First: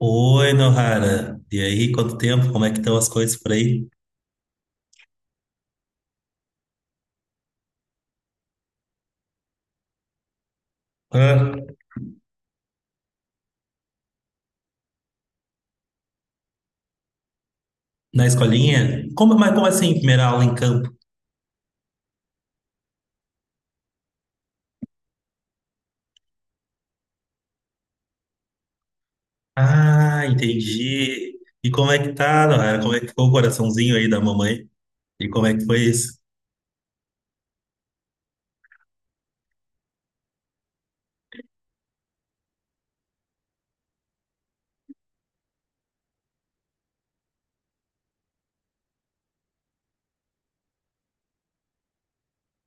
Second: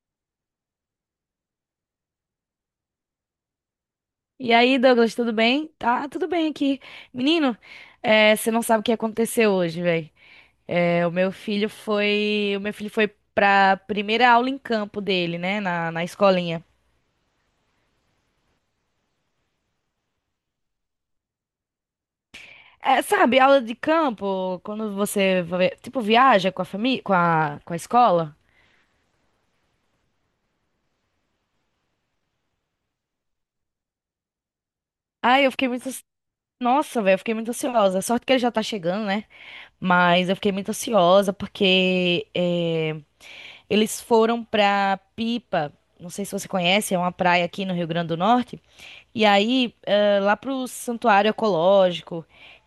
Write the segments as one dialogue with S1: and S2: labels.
S1: Oi, Nohara. E aí, quanto tempo? Como é que estão as coisas por aí?
S2: E aí, Douglas, tudo bem? Tá, tudo bem aqui. Menino, você não sabe o que aconteceu hoje, velho. o meu filho
S1: Hã?
S2: foi, o meu filho foi pra primeira aula em campo dele, né, na escolinha.
S1: Na escolinha? Mas como assim, primeira aula em campo?
S2: É, sabe, aula de campo, quando você, viaja com a família, com a escola.
S1: Ah, entendi. E como é que tá, Nohara? Como é que ficou o coraçãozinho aí da mamãe? E como
S2: Ai,
S1: é que foi isso?
S2: eu fiquei muito ansiosa. Sorte que ele já tá chegando, né? Mas eu fiquei muito ansiosa porque, eles foram pra Pipa, não sei se você conhece, é uma praia aqui no Rio Grande do Norte. E aí, lá pro santuário ecológico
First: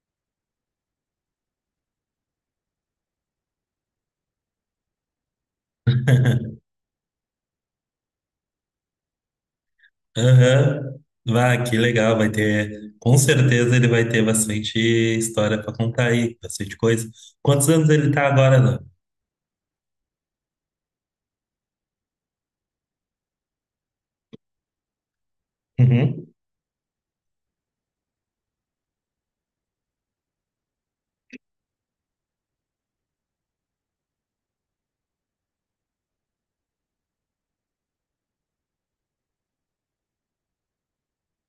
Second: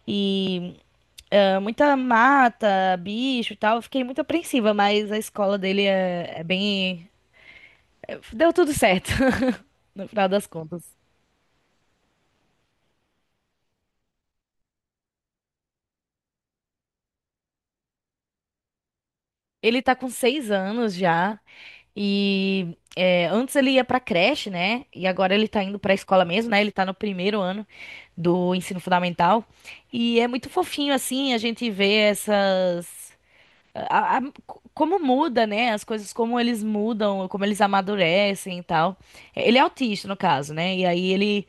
S2: e muita mata, bicho e tal. Eu fiquei muito apreensiva, mas a escola é bem. Deu tudo certo, no final das contas.
S1: Aham. Vá, que legal. Com certeza ele vai ter bastante história para contar aí, bastante coisa. Quantos anos ele tá agora, Nohara?
S2: Ele tá com 6 anos já. E é, antes ele ia pra creche, né? E agora ele tá indo pra escola
S1: Uhum.
S2: mesmo, né? Ele tá no 1º ano do ensino fundamental. E é muito fofinho, assim, a gente vê a- a- como muda, né? As coisas, como eles mudam, como eles amadurecem e tal. É, ele é autista, no caso, né? E aí ele,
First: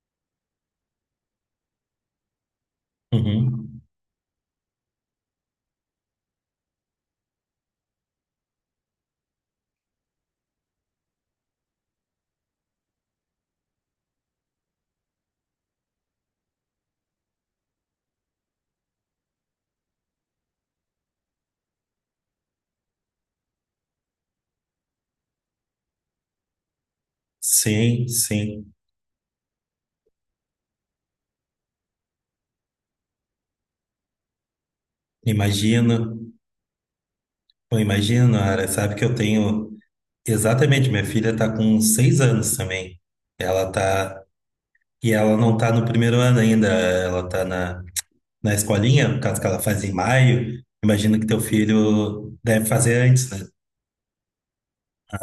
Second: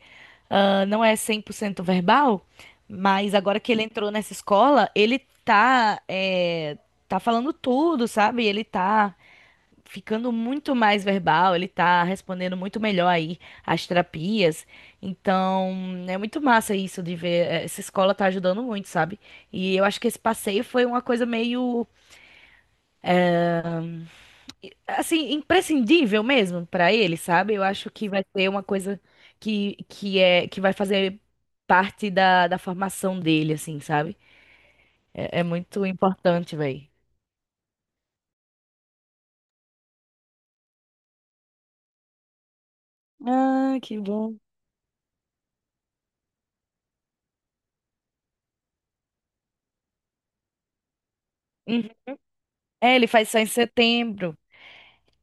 S2: não é 100% verbal, mas agora que
S1: Uhum.
S2: ele entrou nessa escola, ele tá, é, tá falando tudo, sabe? Ele tá ficando muito mais verbal, ele tá respondendo muito melhor aí às terapias. Então, é muito massa isso de ver. Essa escola tá ajudando muito, sabe? E eu acho que esse passeio foi uma coisa meio assim, imprescindível mesmo para ele, sabe? Eu acho
S1: Sim,
S2: que vai ser uma
S1: sim.
S2: coisa que vai fazer parte da formação dele, assim, sabe? É, é muito
S1: Imagino.
S2: importante, velho.
S1: Eu imagino, Ara, sabe que eu tenho. Exatamente, minha filha está com 6 anos também. Ela
S2: Ah, que
S1: tá.
S2: bom.
S1: E ela não está no primeiro ano ainda, ela está na escolinha, no caso que ela faz em maio. Imagino que teu
S2: Uhum.
S1: filho deve
S2: É,
S1: fazer
S2: ele
S1: antes,
S2: faz só em
S1: né?
S2: setembro.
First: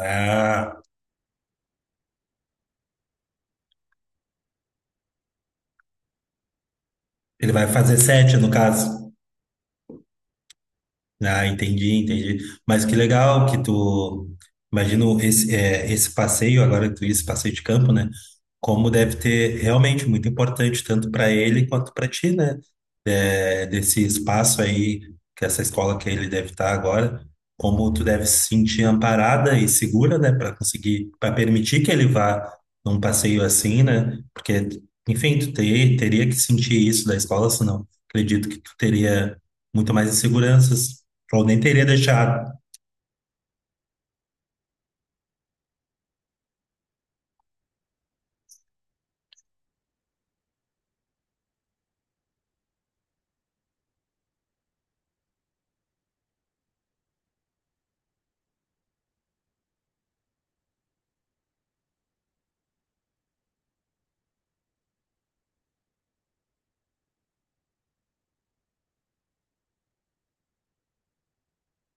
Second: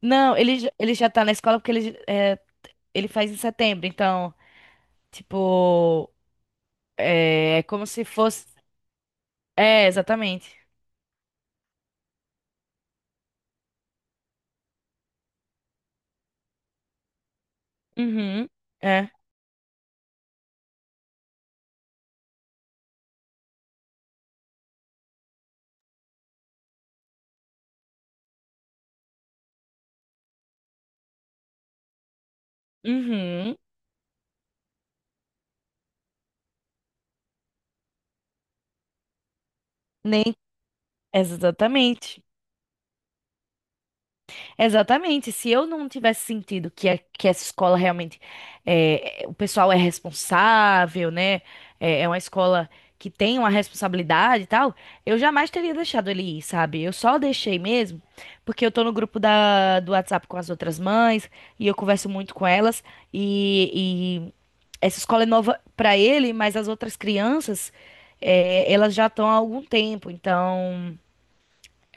S2: Não, ele já tá na escola porque ele faz em setembro, então, tipo,
S1: ele
S2: é
S1: vai
S2: como
S1: fazer
S2: se
S1: sete,
S2: fosse.
S1: no caso.
S2: É, exatamente.
S1: Ah, entendi, entendi. Mas que legal que tu. Imagino esse, esse passeio, agora que tu disse passeio de campo, né?
S2: Uhum.
S1: Como
S2: É.
S1: deve ter realmente muito importante, tanto para ele quanto para ti, né? É, desse espaço aí, que essa escola que ele deve estar agora, como tu deve se sentir amparada e segura, né? Para conseguir, para permitir que ele vá num passeio
S2: Uhum.
S1: assim, né? Porque, enfim, tu ter, teria que sentir isso da escola, senão acredito que tu teria muito mais
S2: Nem.
S1: inseguranças eu nem teria
S2: Exatamente.
S1: deixado.
S2: Exatamente. Se eu não tivesse sentido que essa escola realmente o pessoal é responsável, né? É uma escola que tem uma responsabilidade e tal, eu jamais teria deixado ele ir, sabe? Eu só deixei mesmo porque eu tô no grupo do WhatsApp com as outras mães e eu converso muito com elas e essa escola é nova pra ele, mas as outras crianças, elas já estão há algum tempo, então,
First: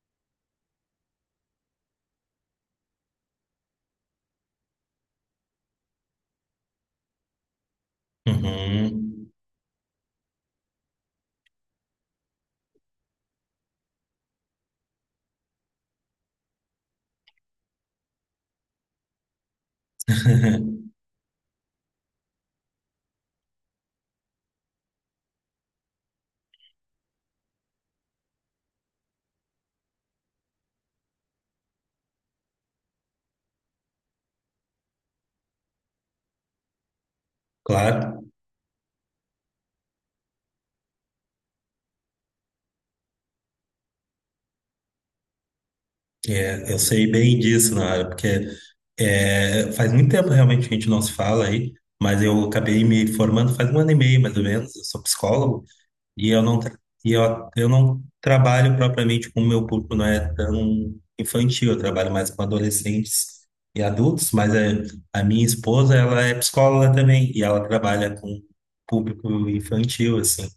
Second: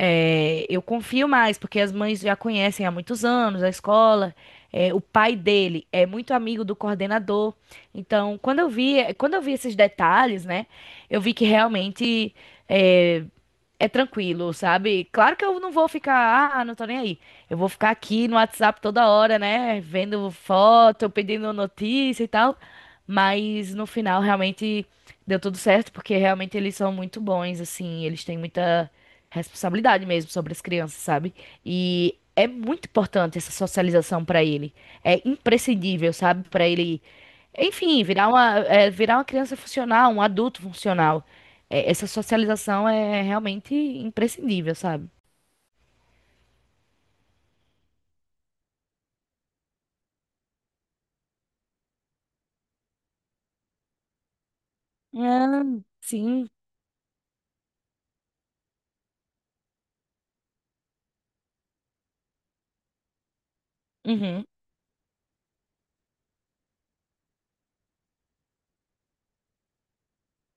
S2: eu confio mais, porque as mães já conhecem há muitos anos a escola. O pai dele é muito amigo do coordenador. Então,
S1: Uhum.
S2: quando eu vi esses detalhes, né, eu vi que realmente é, é tranquilo, sabe? Claro que eu não vou ficar, ah, não tô nem aí. Eu vou ficar aqui no WhatsApp toda hora, né? Vendo foto, pedindo notícia e tal. Mas no final realmente deu tudo certo, porque realmente eles são muito bons, assim, eles têm muita responsabilidade mesmo sobre as crianças, sabe? E é muito importante essa socialização pra ele. É imprescindível, sabe? Pra ele, enfim,
S1: Claro,
S2: virar virar uma criança funcional, um adulto funcional. É, essa socialização é realmente imprescindível, sabe?
S1: eu sei bem disso, Nara, porque faz muito tempo realmente que a gente não se fala aí, mas eu acabei me formando faz 1 ano e meio, mais ou menos. Eu sou psicólogo.
S2: Ah,
S1: E eu
S2: sim.
S1: não, tra- e eu não trabalho propriamente com o meu público, não é tão infantil, eu trabalho mais com adolescentes e adultos,
S2: Uhum,
S1: mas é, a minha esposa, ela é psicóloga também, e ela trabalha com público infantil, assim.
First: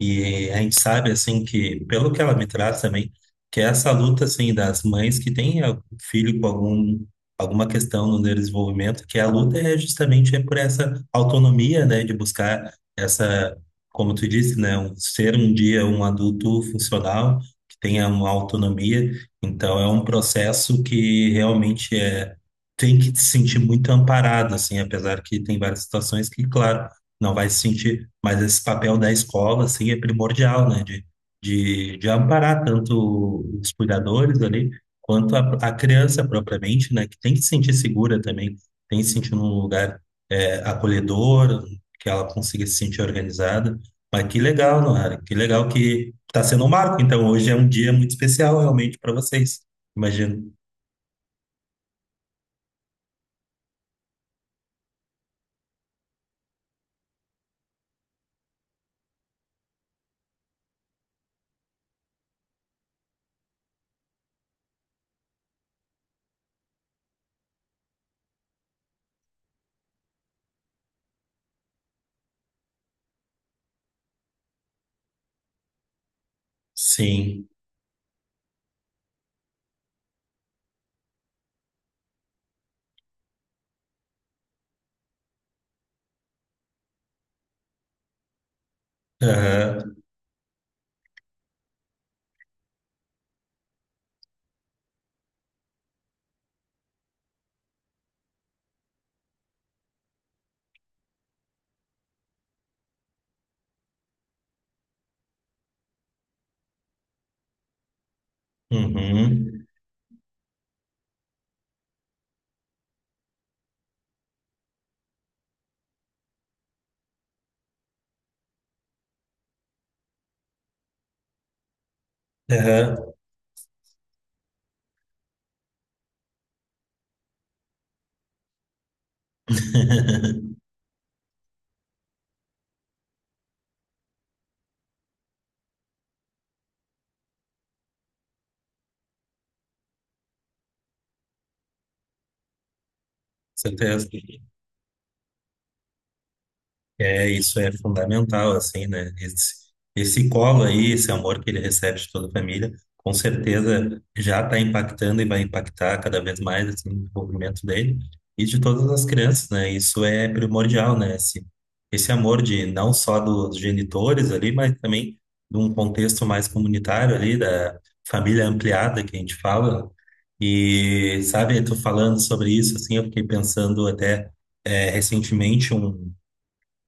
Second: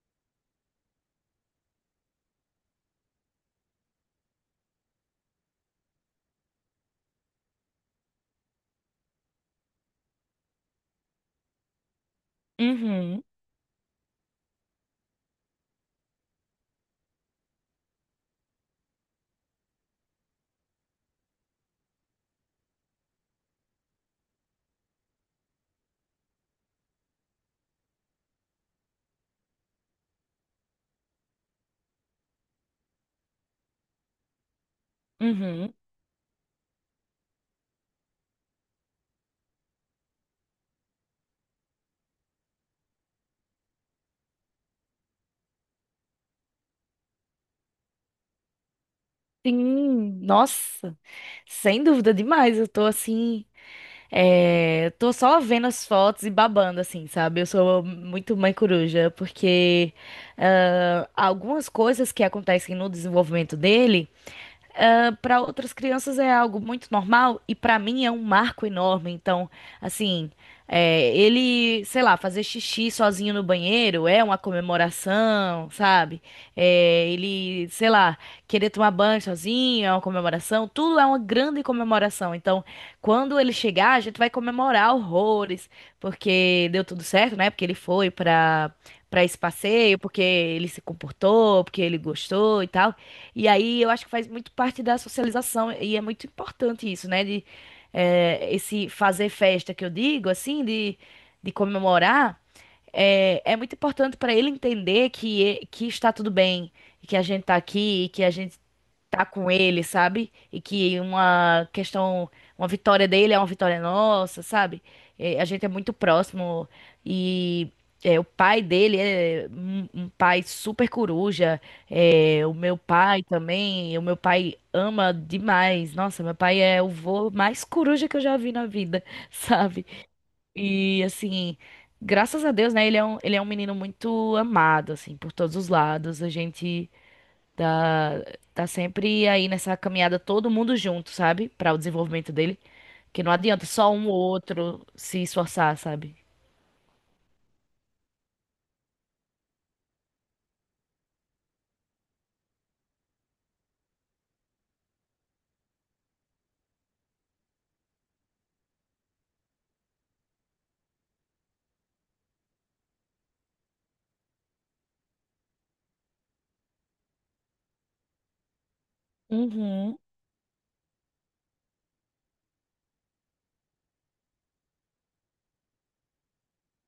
S1: E a gente sabe, assim, que, pelo que ela me traz também, que essa luta, assim, das mães que têm algum filho com algum, alguma questão no desenvolvimento, que a luta é justamente por essa autonomia, né, de buscar
S2: uhum,
S1: essa como tu disse, né, ser um dia um adulto funcional, que tenha uma autonomia. Então, é um processo que realmente é, tem que se sentir muito amparado, assim, apesar que tem várias situações que, claro, não vai se sentir, mas esse papel da escola, assim, é primordial, né, de amparar tanto os cuidadores ali, quanto a
S2: uhum.
S1: criança propriamente, né, que tem que se sentir segura também, tem que se sentir num lugar, acolhedor, que ela consiga se sentir organizada. Mas que legal, Noara. Que legal que está sendo um marco. Então, hoje é um dia muito especial realmente para vocês.
S2: Sim,
S1: Imagino.
S2: nossa, sem dúvida demais. Eu tô assim, é, tô só vendo as fotos e babando, assim, sabe? Eu sou muito mãe coruja, porque algumas coisas que acontecem no desenvolvimento dele para outras crianças é algo muito normal e para mim é um marco enorme. Então, assim, ele, sei lá, fazer xixi sozinho no banheiro é uma comemoração, sabe? É,
S1: Sim.
S2: ele, sei lá, querer tomar banho sozinho é uma comemoração. Tudo é uma grande comemoração. Então, quando ele chegar, a gente vai comemorar horrores, porque deu tudo certo, né? Porque ele foi para esse
S1: Aham.
S2: passeio, porque ele se comportou, porque ele gostou e tal. E aí eu acho que faz muito parte da socialização e é muito importante isso, né? De esse fazer festa que eu digo, assim, de comemorar, muito importante para ele entender que está tudo bem, e que a gente está aqui, e que a gente tá com
S1: Uhum.
S2: ele, sabe? E que uma vitória dele é uma vitória nossa, sabe? É, a gente é muito próximo e o pai dele é um pai super coruja, o meu
S1: Aham.
S2: pai também, o meu pai ama demais. Nossa, meu pai é o vô mais coruja que eu já vi na vida, sabe? E assim, graças a Deus, né? Ele é ele é um menino muito amado, assim, por todos os lados. A gente tá, tá sempre aí nessa caminhada todo mundo junto, sabe? Para o desenvolvimento dele. Que não adianta só um
S1: Certeza.
S2: ou outro se esforçar, sabe?
S1: É, isso é fundamental, assim, né? Esse colo aí, esse amor que ele recebe de toda a família, com certeza já está impactando e vai impactar cada vez mais, assim, no desenvolvimento dele e de todas as crianças, né? Isso é primordial, né? Esse amor de não só dos genitores ali, mas também de um contexto mais comunitário ali, da família ampliada que a gente fala.
S2: Uhum,
S1: E, sabe, tu falando sobre isso, assim, eu fiquei pensando até recentemente um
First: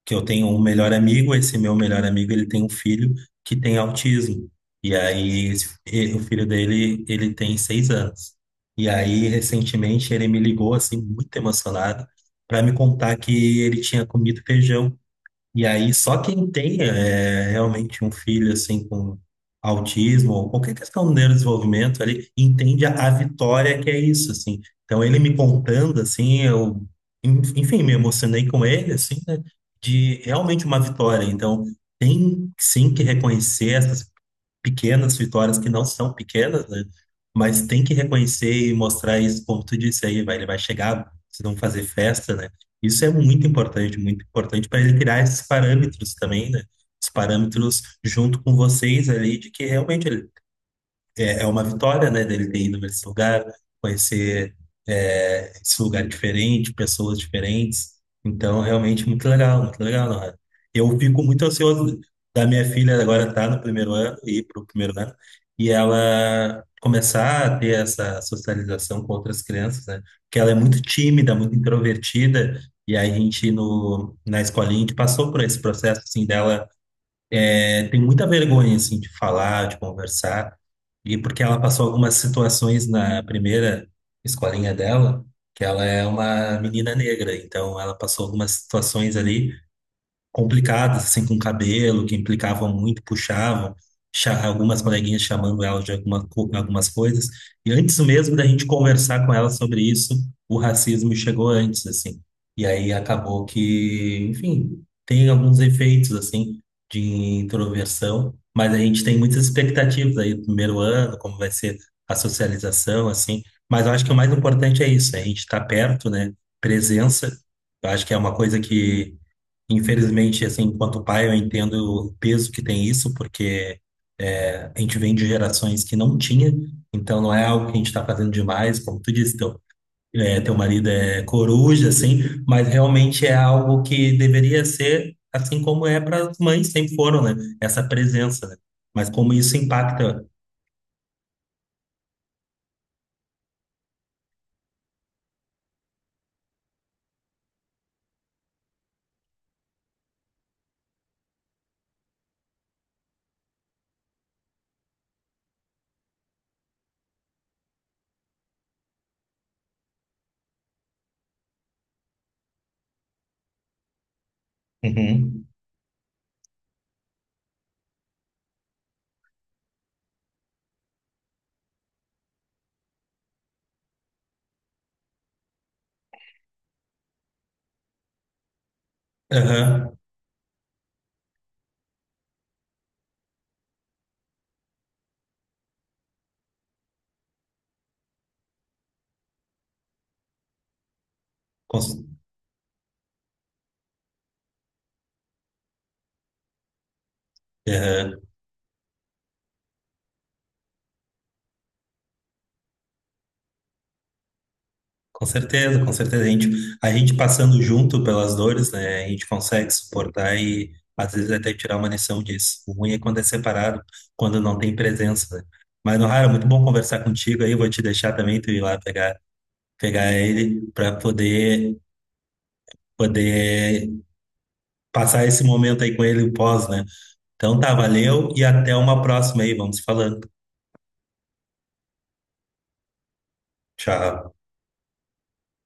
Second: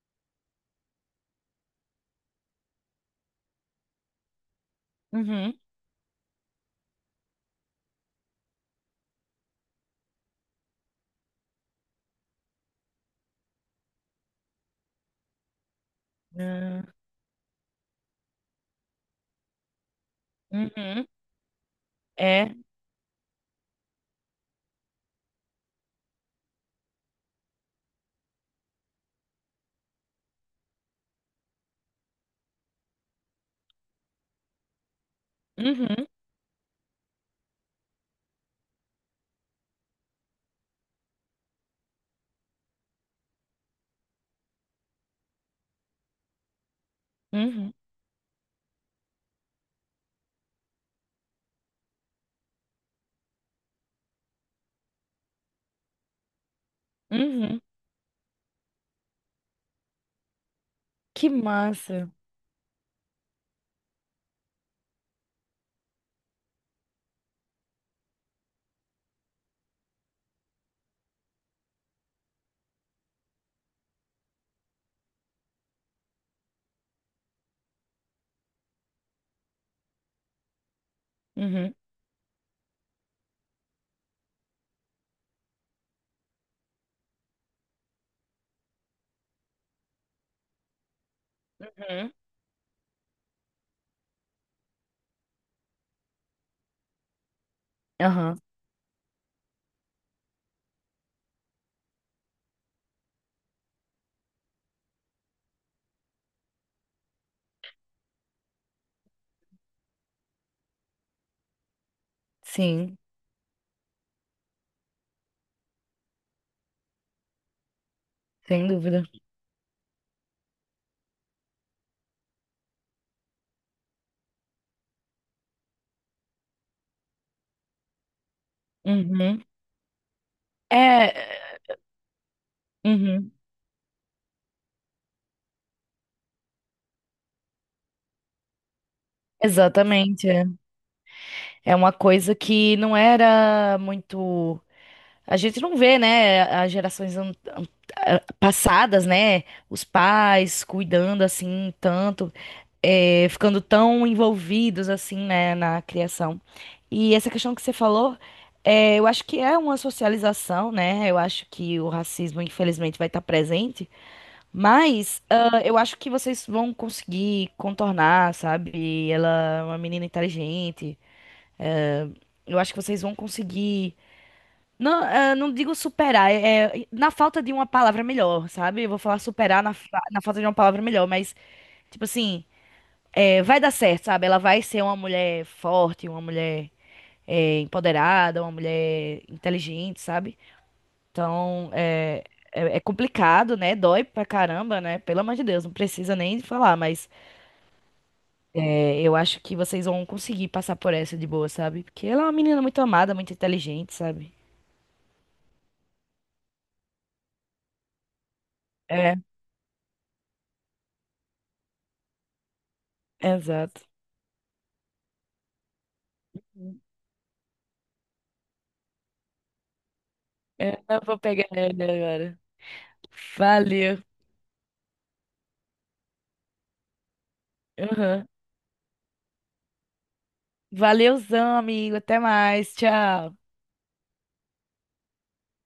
S1: que eu tenho um melhor amigo, esse meu melhor amigo, ele tem um filho que tem autismo. E aí,
S2: uhum,
S1: o filho dele, ele tem 6 anos. E aí, recentemente, ele me ligou, assim, muito emocionado, para me contar que ele tinha comido feijão e aí, só quem tem
S2: ah,
S1: realmente um filho assim com autismo ou qualquer
S2: uhum,
S1: questão de neurodesenvolvimento, ele
S2: é,
S1: entende a vitória que é isso, assim. Então, ele me contando, assim, eu, enfim, me emocionei com ele, assim, né, de realmente uma vitória. Então, tem sim que reconhecer essas pequenas vitórias que não
S2: uhum,
S1: são pequenas, né? Mas tem que reconhecer e mostrar isso, como tu disse aí, vai, ele vai chegar, se não fazer festa, né? Isso é muito importante para ele criar esses parâmetros também, né? Os
S2: uhum,
S1: parâmetros junto com vocês ali de que realmente ele é uma vitória, né, dele ter ido para esse lugar, conhecer esse lugar diferente, pessoas
S2: uhum.
S1: diferentes. Então, realmente, muito legal, Nohara. Eu fico
S2: Que
S1: muito ansioso
S2: massa.
S1: da minha filha agora estar no primeiro ano, ir para o primeiro ano, e ela começar a ter essa socialização com outras crianças, né? Porque ela é muito tímida, muito introvertida, e aí a gente, no, na escolinha, a gente passou por esse processo, assim, dela tem muita vergonha, assim, de falar, de conversar. E porque ela
S2: Uhum,
S1: passou algumas situações na primeira escolinha dela, que ela é uma menina negra, então ela passou algumas situações ali complicadas, assim, com cabelo,
S2: uhum,
S1: que implicavam muito, puxavam, algumas coleguinhas chamando ela de alguma, algumas coisas. E antes mesmo
S2: aham,
S1: da gente conversar com ela sobre isso, o racismo chegou antes, assim. E aí acabou que, enfim, tem alguns efeitos, assim, de introversão, mas a gente tem muitas expectativas aí do primeiro ano, como vai ser a
S2: sim,
S1: socialização, assim. Mas eu acho que o mais importante é isso, é a gente estar perto, né? Presença. Eu acho que é uma coisa
S2: sem dúvida.
S1: que infelizmente, assim, enquanto pai, eu entendo o peso que tem isso, porque a gente vem de gerações que não tinha, então não é algo que a gente está fazendo demais, como tu disse,
S2: Uhum,
S1: teu, teu marido
S2: é,
S1: é coruja, assim, mas realmente
S2: uhum,
S1: é algo que deveria ser, assim como é para as mães, sempre foram, né? Essa presença, né? Mas como isso impacta.
S2: exatamente. É, é uma coisa que não era muito. A gente não vê, né, as gerações passadas, né, os pais cuidando assim tanto, ficando tão envolvidos assim, né, na criação. E essa questão que você falou, eu acho que é uma socialização, né? Eu acho que o racismo, infelizmente, vai estar presente, mas
S1: Uhum.
S2: eu acho que vocês vão conseguir contornar, sabe? Ela é uma menina inteligente. Eu acho que vocês vão conseguir. Não, ah, não digo superar, é na falta de uma palavra melhor, sabe? Eu vou falar superar
S1: Aham.
S2: na falta de uma palavra melhor, mas, tipo assim, vai dar certo, sabe? Ela vai ser uma mulher forte, uma mulher, empoderada, uma mulher inteligente, sabe? Então,
S1: Cons-
S2: é complicado, né? Dói pra caramba, né? Pelo amor de Deus, não precisa nem falar, mas
S1: Aham.
S2: eu acho que vocês vão conseguir passar por essa de boa, sabe? Porque ela é uma menina muito amada, muito inteligente, sabe?
S1: Com certeza, com certeza. A gente passando junto pelas dores, né? A
S2: É,
S1: gente consegue suportar e às vezes até tirar uma lição disso. O ruim é quando é
S2: exato.
S1: separado, quando não tem presença, né? Mas, Nohara, muito bom conversar contigo aí. Vou te deixar também tu ir lá pegar, pegar ele
S2: É,
S1: para
S2: eu vou pegar
S1: poder,
S2: ele agora.
S1: poder
S2: Valeu.
S1: passar esse momento aí com ele o pós, né? Então tá,
S2: Aham.
S1: valeu e até uma próxima aí. Vamos falando.
S2: Valeuzão, amigo. Até mais. Tchau.
S1: Tchau.